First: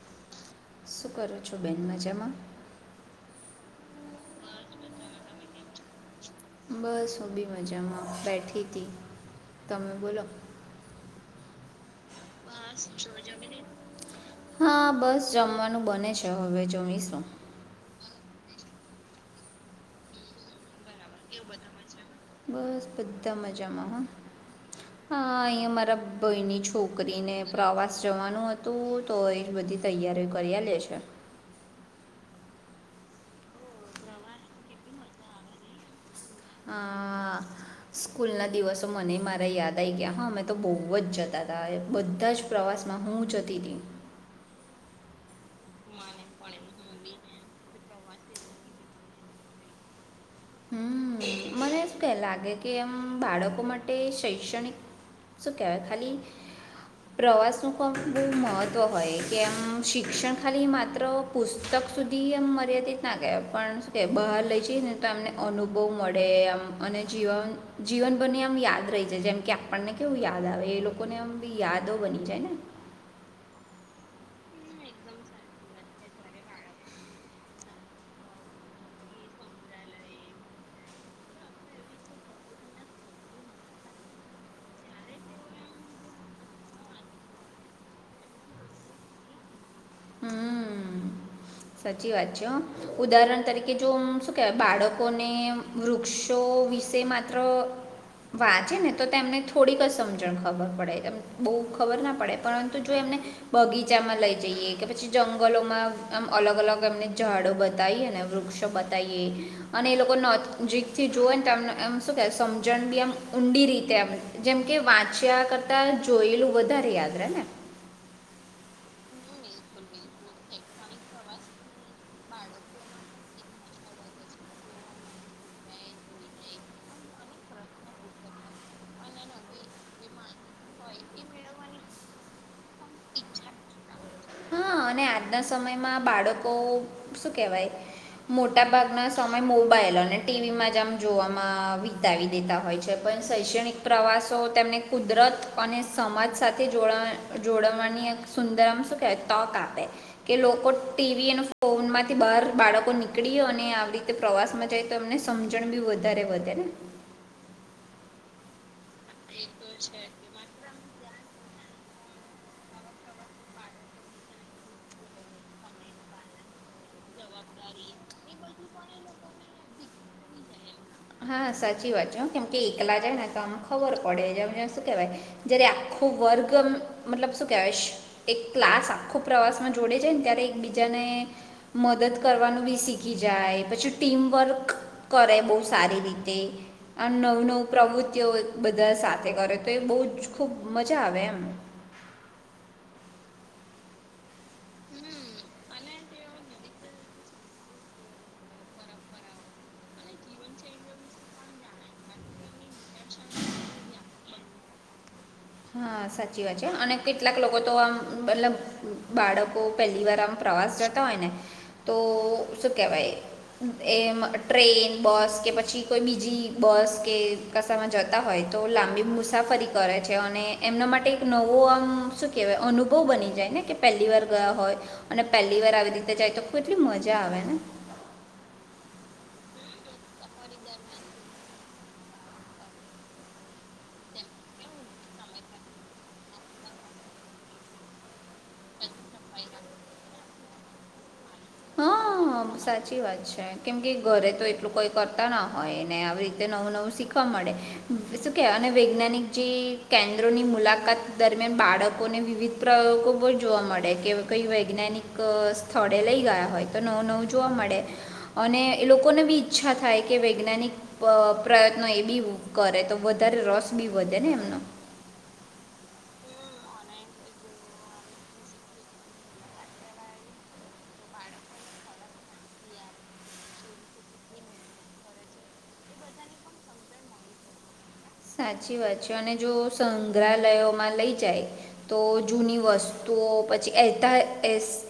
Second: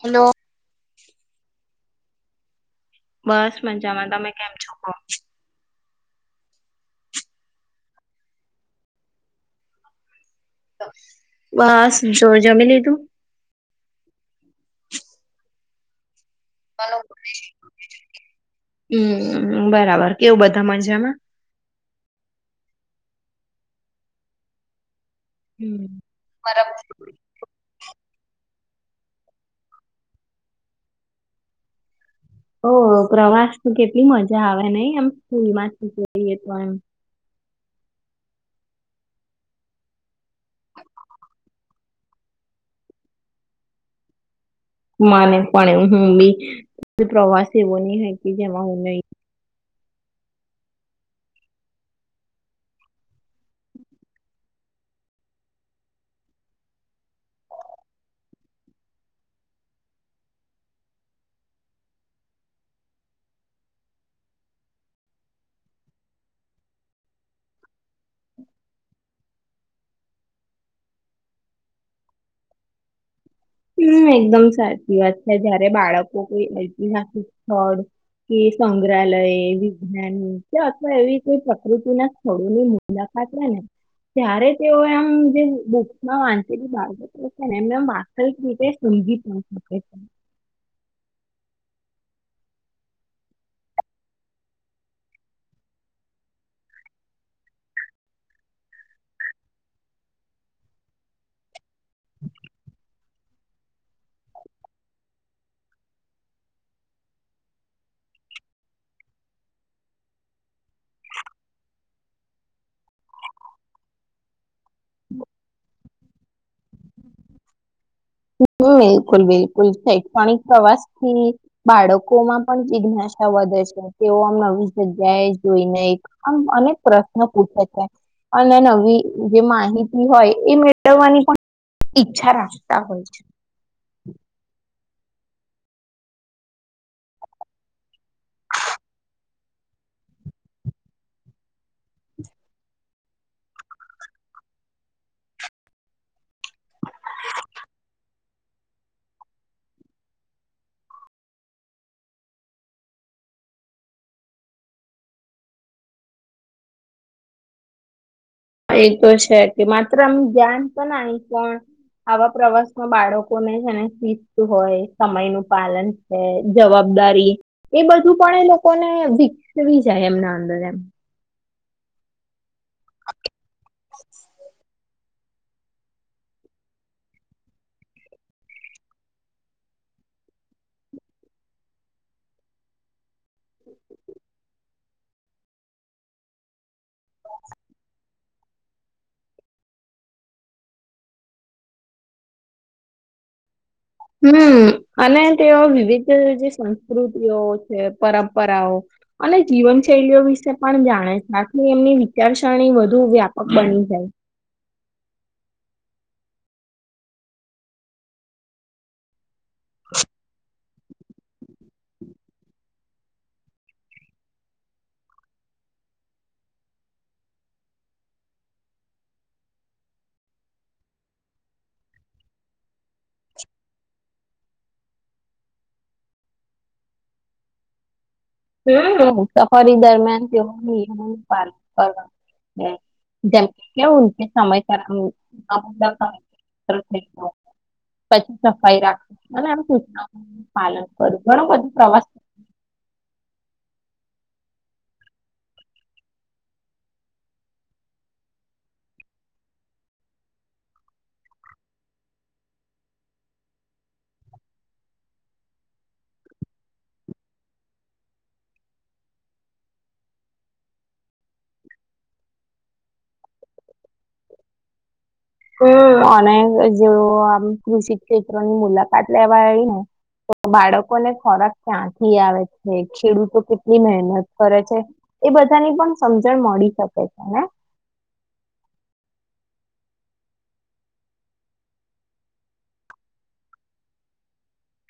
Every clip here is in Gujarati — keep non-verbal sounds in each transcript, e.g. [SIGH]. હેલો. શું કરો છો બેન મજામાં? બસ મજામાં તમે કેમ છો? બસ હુબી મજામાં બેઠી હતી તમે બોલો બસ જો જમી લીધું હા બસ જમવાનું બને છે હવે પલો જમીશું હમ બરાબર કેવું બધા મજામાં બસ બધા મજામાં હ હા અહીંયા મારા હમ્મ ભયની બરાબર. છોકરી ને પ્રવાસ પાસ જવાનું હતું તો એ જ બધી તૈયારીઓ કર્યા લેશે ઓ પ્રવાસ કેટલી મજા આવે નઈ એમ સ્કૂલમાંથી જઈએ તો એમ સ્કૂલ ના દિવસો મને મારા યાદ આવી ગયા હા મેમે તો બહુ જ જતા હતાા બધા જ પ્ર કંપાસમાં હું જતી દઉં માને પણ એ હું બી પ્રવાસ એવો નની હય કે જેમાં હું ન હમ મને શું કે લાગે કે એમ બાળકો માટે શૈક્ષણિક શું કેવાય ખાલી પ્રવાસનું પણ બહુ મહત્ત્વ હોય કેમ શિક્ષણ ખાલી માત્ર પુસ્તક સુધી એમ મર્યાદિત ના કે પણ કે બહાર લઈ છે ને તો એમને અનુભવ મળે આમ અને જીવન જીવન બને આમ યાદ રહી છે જેમ કે આપણને કેવું યાદ યાદ આવે એ લોકોને આમ બી યાદો બની જાયને હમ એકદમ સાચી વાત છે જયારે બાળકો કોઈ ઐતિહાસિક સ્થળ કે સંગ્રહાલય વિજ્ઞાાન કે અથવા એવી કોઈ પ્રકૃતિ ના સ્થળોની મુલા માત્રને ત્યારે તેઓ એમ જે બકમાં વાંચેલી બાળબતો છે ને એમ એમ કઈક રીતે સમજી ના શકે હમ સાચી વાત છે ઉદાહરણ તરીકે જો શું કેવાય બાળકોને વૃક્ષો સો્વીસે માત્ર વાંચે ને તો તેમને થોડીક જ સમજણ ખબર પડે બહુ ખબર ના પડે પરંતુ જો એમને બગીચામાં લઈ જઈએ કે પછી જંગલોમાં અલગ અલગ એમને ઝાડો બતાવી અને વૃક્ષો બતાવીએ અને એ લોકો નોીક થી જો સમજણ બી એમ ઊંડી રીતેમ જેમ કે વાંચ્યા કરતા જોયેલું વધારે યાદ રે ને બિલકુલ બિલકુલ શૈક્ષણિક પ્રવાસ થી બાળકો માં પણ જિજ્ઞાસ છા વધે છે તેઓ આમ આવીવી જગ્યાએ જોઈને એક આમ અનેક પ્રશ્નો પૂછે છે અને નવી જે માહિતી હોય એ મેળવવાની પણ ઈચ્છા રાખે ત હોય છે હા અને આજના સમયમાં બાળકો શું કેહેવાય મોટા ભાગના સમય મોબાઈલ અને ટીવીમાં જ આમ જોવામાં વિતાવી દેતા હોય છે પણ શૈક્ષણિક પ્રવાસો તેમને કુદરત અને સમાજ સાથે જો જોડવાની સુંદરમ સુું કેચ ક આપે કે લોકો ટીવી અને ફોન માંથી બહાર બાળકો નીકળી અને આવી રીતે પ્રવાસમાં જાય તો એમને સમજણ બી વધારે વધે ને એ તો છે કે માત્ર અ ધ્યાન તો ન પણ આવા પ્રવાસમાં બાળકો ને જેને શીસ્ત હોય સમય નું પાલન છે જવાબ દારી એ બધું પણ એ લોકોને વિકસવી જાય એમના અંદર એમ હા સાચી વાત છે કેમ કે એકલા જાય ને તો આમ ખબર પડે છે વા જ આખો વર્ગ મતલબ શું કેવાય એક ક્લાસ આખો પ્રવાસ જોડે જાયને ત્યારે એકબીજાને મદદ કરવાનું બી શીખી જાય પછી ટીમવર્ક કરે બહુ સારી રીતે અને નવું નવું પ્રવૃતિ બધા સાથે કરે તો એ બહુ જ ખૂબ મજા આવે એમ [INAUDIBLE] હમ અને તેઓ વિવિધ જે સંસ્કૃતિઓ છે પરંપરાઓ અને જીવન શૈલીઓ વિશે પણ જાણે આથી એમની વિચારસરણી વધ વધું વ્યાપક બની જાય હા સાચી વાત છે અને કેટલાક લોકો તો આમ મતલબ બાળક પહેલી વાર આમ પ્રવાસ જતા હોય ને તો શું કેહેવાય એમ ટ્રેન બસ કે પછી કોઈ બીજી બસ કે કાસામાં જતા હોય તો લાંબી મુસાફરી કરે છે અને એમના માટે એક નવો આમ શું કેવાય અનુભવ બની જાય ને કે પહેલી વાર ગયા હોય અને પહેલી વાર આવી રીતે જાય તો એટલી મજા આવે ને સફરી દરમિયાન તેઓ પા કરવા [INAUDIBLE] જ સમય કર [INAUDIBLE] થ પછી સફાઈ રાખ અને એમ સૂચનાઓ પાલન કરું હા સાચી વાત છે કેમ કે ઘરે તો એટલું કોઈ કરતા ના હોયને આવી રીતે નવું નવું શીખવા મળડે અને વૈજ્ઞાનિક જે કેન્દ્રોની મુલાકાત દરમિયાન બાળકોને વિવિધ પ્રયોગો જોવા મળે કે કઈ વૈજ્ઞાનિક સ્થળે લઈ ગયા નવ જોવા મળે લોકોને બી ઈચ્છા થાય કે વૈજ્ઞાનિક પ્રયત્નો એ બી કરે તો વધારે રસ બી વધે ને એમનો અને જેવ આમ કૃષિ ક્ષેત્રોની મુલાકાત લેવા આવી ને તો બાળકો ને ખોરાક ક્યાંથી આવે છે ખેડૂતો કેટલી મહેનત કરે છે એ બધાની પણ સમજણ મળી શકે છે ને હ સાચી વાત છે અને જો સંગ્રહાલયોમાં લઈ જાય તો જૂની વસ્તુ તો પછી એતા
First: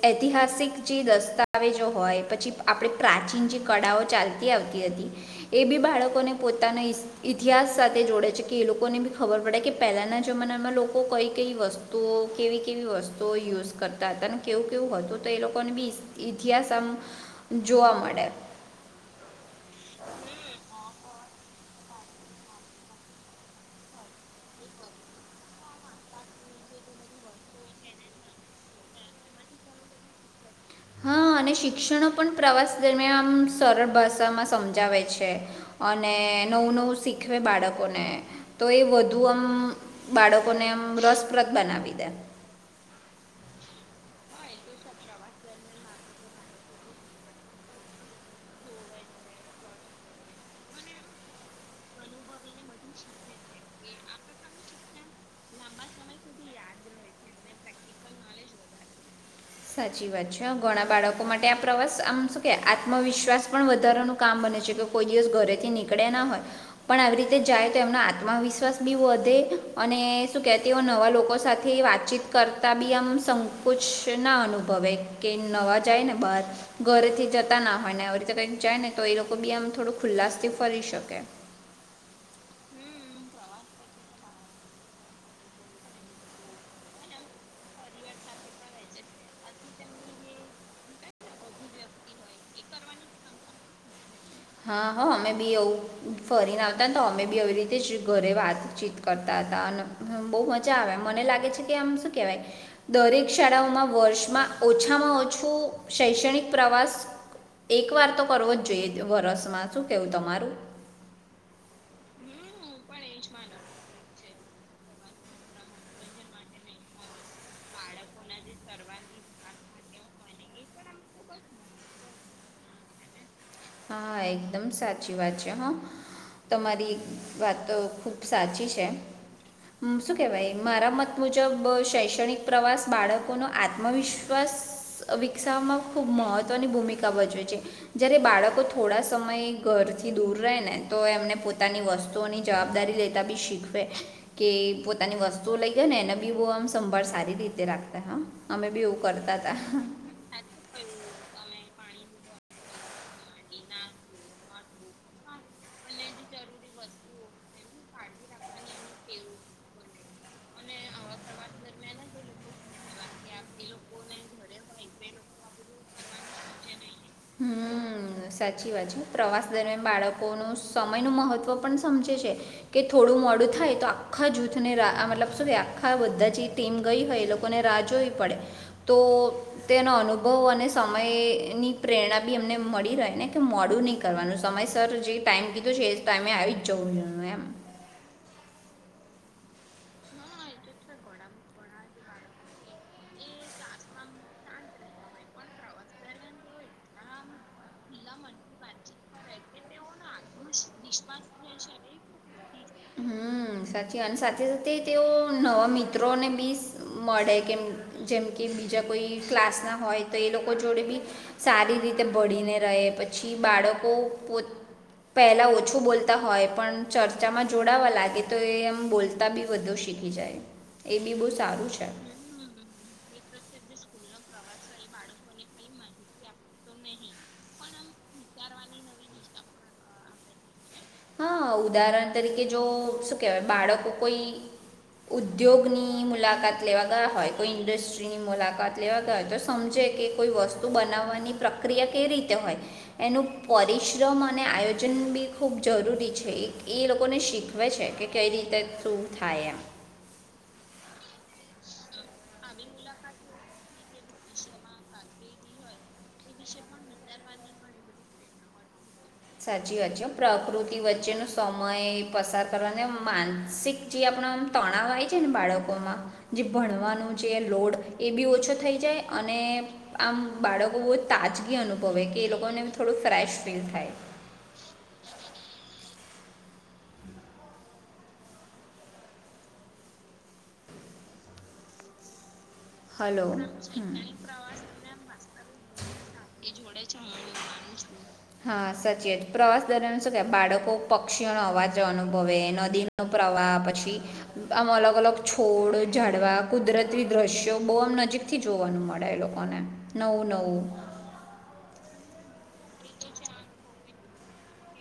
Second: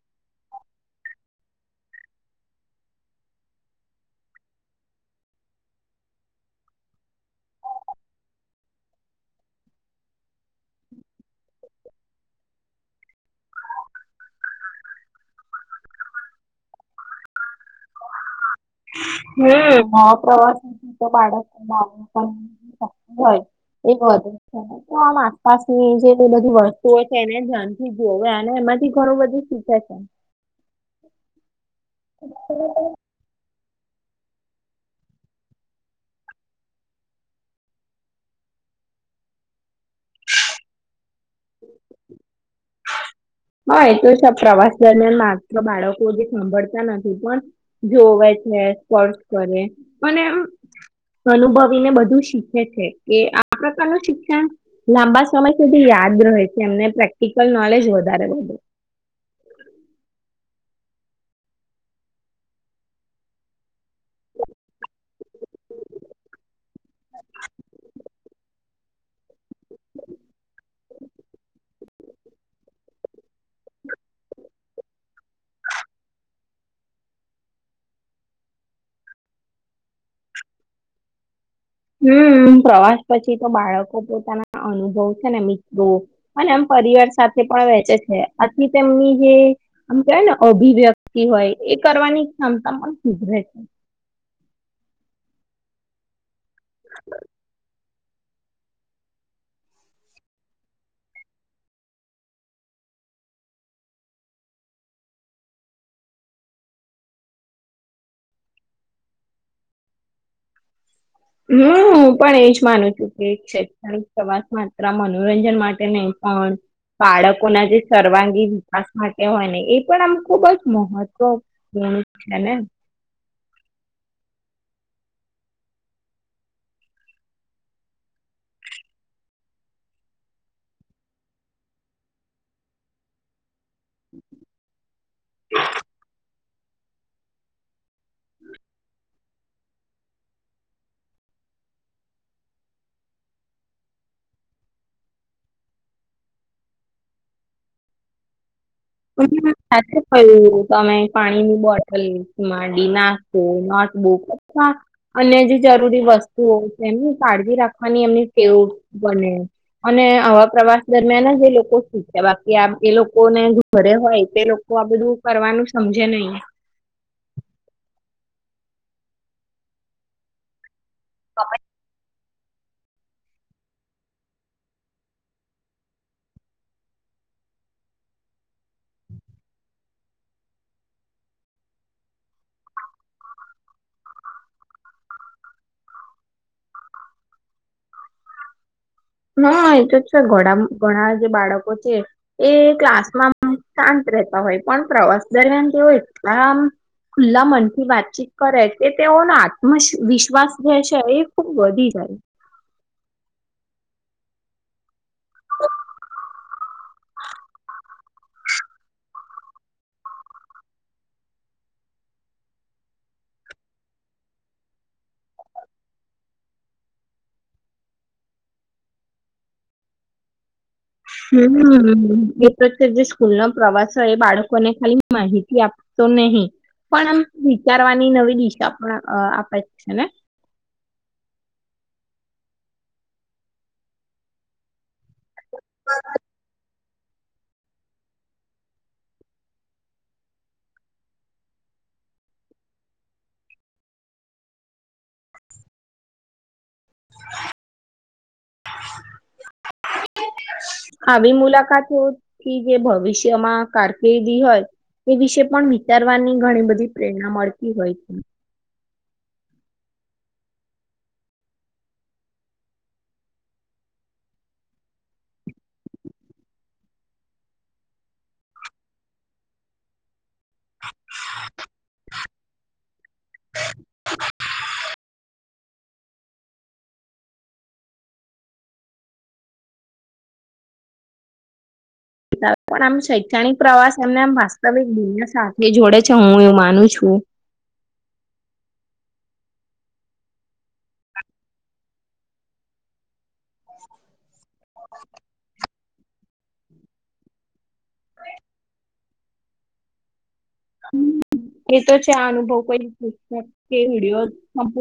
ઐતિહાસિક જે દસ્તાવેજો હોય પછી આપણે પ્રા કળાઓ ચાલતી આવતી હતી એ બી બાળકોને પોતાનો ઇતિહાસ સાથે જોડે છે કે એ લોકોને બી ખબર પડે કે પહેલાના જમાનામાં લોકો કઈ કઈ વસ્તુઓ કેવી કેવી વસ્તુઓ યુઝ કરતા હતા કેવું કેવું હતું તો એ લોકોને ઇતિહાસ આમ જોવા વામાં મળે હમ્મ પ્રવાસ તો [UNINTELLIGIBLE] એ વધ છે તો આમ આસપાસની જે બધી વસ્તુઓ છે એને ધ્યાન થી જોવે અને એમાંથી ઘણું બધું શીખે છે હા અને શિક્ષણનો પણ પ્રવાસ દરમિયાન સરળ ભાષામાં સમજાવે છે અને નવું નવું શીખવે બાળકોને તો એ વધુ આમ બાળકોને આમ રસપ્રદ બનાવી દે હા તો છે પ્રવાસ દરમિયાન માત્ર બાળકો જે સાંભળતા નથી પણ જોવે છે સ્પર્શ [UNINTELLIGIBLE] અનુભવીને બધું શીખે છે કે આ પ્રકારનું શિક્ષણ લાંબા સમય સુધી યાદ રહે છે એમને પ્રેક્ટિકલ નોલેજ વધારે મલે સાચી વાત છે ઘણા બાળકો માટે આ પ્રવાસ આમ શું કે આત્મવિશ્વાસ પણ વધારાનું કામ કરે છે કોઈ દિવસ ઘરેથી નીકળે ના હોય પણ આવી રીતે જાય તો એમનો આત્મવિશ્વાસ બી વધે અને શું કેતીઓ નવા લોકો સાથે વાતચીત કરતા બી આમ સંકુચ ના અનુભવે કે નવા જાય ને બાર ઘરે થી જતા ના હોય ને રીતે ક જાય ને તો તો એ લોકો બી આમ થોડો ખુલ્લાસ થી ફરી શકે હમ્મ પ્રવાસ પછી તો બાળકો પોતાના અનુભવ છે ને મિત્રો અને એ પરિવાર સાથે પણ વેચે છે આથી તેમની જે આમ કેવાય ને અભિવ્યક્તિ હોય કરવાની ક્ષમતા પણ સુધરે છે. હા હ અમે બી એવું ફરીને આવતા ને તો અમે બી એવી રીતે જ [INAUDIBLE] ઘરે વાતચીત કરતા હતા અને બહુ મજા આવે મને લાગે છે કે આમ શું કેહેવાય દર દરેક શાળાઓમાં વર્ષમાં ઓછામાં ઓછું શૈક્ષણિક પ્રવાસ એક વાર તો કરવો જ જોઈએ વરસમાં શું કેવું તમારું? હમ હું પણ એજ માનું છું કે શૈક્ષણિક પ્રવાસ માત્ર મનોરંજન માટે નહીં પણ બાળકોના જે સર્વાંગી વિકાસ માટે હોય ને એ પણ આમ ખુબ જ મહત્વ નું છે ને? હા એકદમ સાચી વાત છે હહ. તમારી વાત તો ખુબ સાચી છે. શું કેવાય મારા મત મુજબ શૈક્ષણિક પ્રવાસ બાળકોનો આત્મવિશ્વાસ વિકસાવવામાં ખૂબ મહત્ત્વની ભૂમિ કા ભજવે છે. જયારે બાળક તો થોડા સમય ઘરથી દૂર રહે ને તો એમને પોતાની વસ્તુઓની જવાબદારી લેતા બી શીખ ખવે કે પોતાની વસ્તુઓ લઈ ગય ને એને બી બહુ આમ સંભાળ સારી રીતે રાખતે હહ બધી વાત સાચી છે તમે પાણીની બો ટલ માંડી નાખો, નોટબુક [INAUDIBLE] અન્ય જે જરૂરી વસ્તુઓ છે. એમની કાળજી રાખવાની એમની ટેવ બને અને આવા પ્રવાસ દરમિયાન જ એ લોકો શીખે બાકી આ એ લોકોને જે ઘરે હોય તે લોકો આ બધું કરવાનું સમજે નહીં. હમ સાચી વાત છે. પ્રવાસ દરમિયાન બાળકોનું સમયનું મહત્ત્વ પન સમજે છે. કે થોડું મોડું થાય તો આખા જૂથને મતલબ શું કેવાય આખા બધા જે ટીમ ગઈ હોય એ લોકોને રાહ જોવી પડે તો તેનો અનુભવ અને સમયની પ્રેરણા બી એમને મળી રહે ને કે મોડું નહીં કરવાનું. સમયસર જે ટાઈમ કીધો છે એ જ ટાઈમે આવી જ જવું. જોઈએ એમ. [INAUDIBLE] હહ એ તો છે ઘણા ઘણા જે બાળકો છે એ ક્લાસમાં આમ શાંત રહેતા હોય પણ પ્રવાસ દરમિયાન તો એટલા આમ ખુલ્લા મનથી વાતચીત કરે કે તેઓને આત્મવિશ્વાસ જે છે એ ખૂબ વધી જાય. હમ સાચી અને સાથે સાથે તેઓ નવા મિત્રોને બી મળે કેમ જેમ કે બીજા કોઈ ક્લાસના હોય તો એ લોકો જોડે બી સારી રીતે ભળીને રહે પછી બાળકો પોત પહેલા ઓછું બોલતા હોય પણ ચર્ચામાં જોડાવા લાગે તો એ એમ બોલતા બી બધુ શીખી જાય. એ બી બહુ સારું છે હમ એ પ્રત્યે જે સ્કૂલના પ્રવાસ એ બાળકોને ખાલી માહિતી આપતો નહીં. પણ આમ વિચારવાની નવી દિશા પણ અ આપે છે ને? હહ ઉદાહરણ તરીકે જો શું કેવાય બાળકો કોઈ ઉદ્યોગની મુલાકાત લેવા ગયા હોય કોઈ ઇન્ડસ્ટ્રીની મુલાકાત લેવા ગયા હોય તો સમજે કે કોઈ વસ્તુ બનાવવાની પ્રક્રિયા કઈ રીતે હોય એનું પરિશ્રમ અને આયોજન બી ખૂબ જરૂરી છે એક એ લોકોને શીખવે છે કે કઈ રીતે શું થાય એમ. આવી મુલાકાતોથી જે ભવિષ્યમાં કારકિર્દી હોય એ વિશે પણ વિચારવાની ઘણી બધી પ્રેરણા મળતી હોય છે. સાચી વાત છે હો. પ્રકૃતિ વચ્ચેનો સમય પસાર કરવાને માનસિક જે આપ આપણે આમ તણાવ આઈ જાઈને બાળકોમાં જે ભણવાનું જે લોડ એ બી ઓછો થઈ જાય અ અને આમ બાળકો બહુ તાજગી અનુભવે કે એ લોકોને બી થોડું ફ્રેશ ફીલ થાય. પણ આમ હલો હમ શૈક્ષણિક પ્રવાસ એમને આમ વાસ્તવિક દુનિયા સાથે જોડે છે, હું એવું માનું છું હા, સાચી વાત પ્રવાસ દરમિયાન સુ કે બાળકો પક્ષીઓનો અવાજ અનુભવે, નદીનો પ્રવાહ પછી, આમાં અલગ અલગ છોડ, જાડવા, કુદરતી દ્રશ્ય જો બહુ આમ નજીક થી જોવાનું મળે એ લોકોને, નવું નવું [UNINTELLIGIBLE] એ તો છે આ અનુભવ કોઈ [UNINTELLIGIBLE] કે વિડીયો સંપ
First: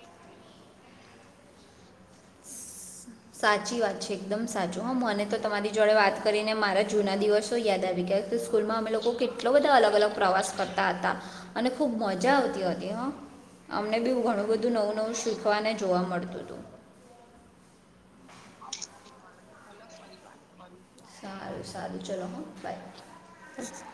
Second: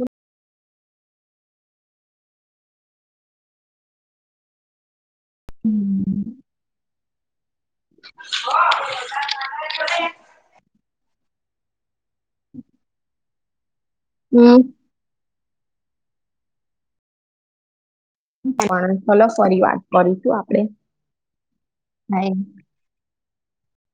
સાચી વાત છે, એકદમ સાચું. હા, મને તો તમારી જોડે વાત કરીને મારા જૂના દિવસ યાદ આવી ગયા, સ્કૂલમાં અમે લોકો કેટલો બધા અલગ અલગ પ્રવાસ કરતા હતા અને ખુબ મજા આવતી હતી, હાં અમને બી ઘણું હમ બધું નવું નવું શીખ વાને જોવા મળતુંતું. પણ ચલો ફરી વાત કરીું છું આપડે સારું સારું ચાલો બાય. હા, બાય.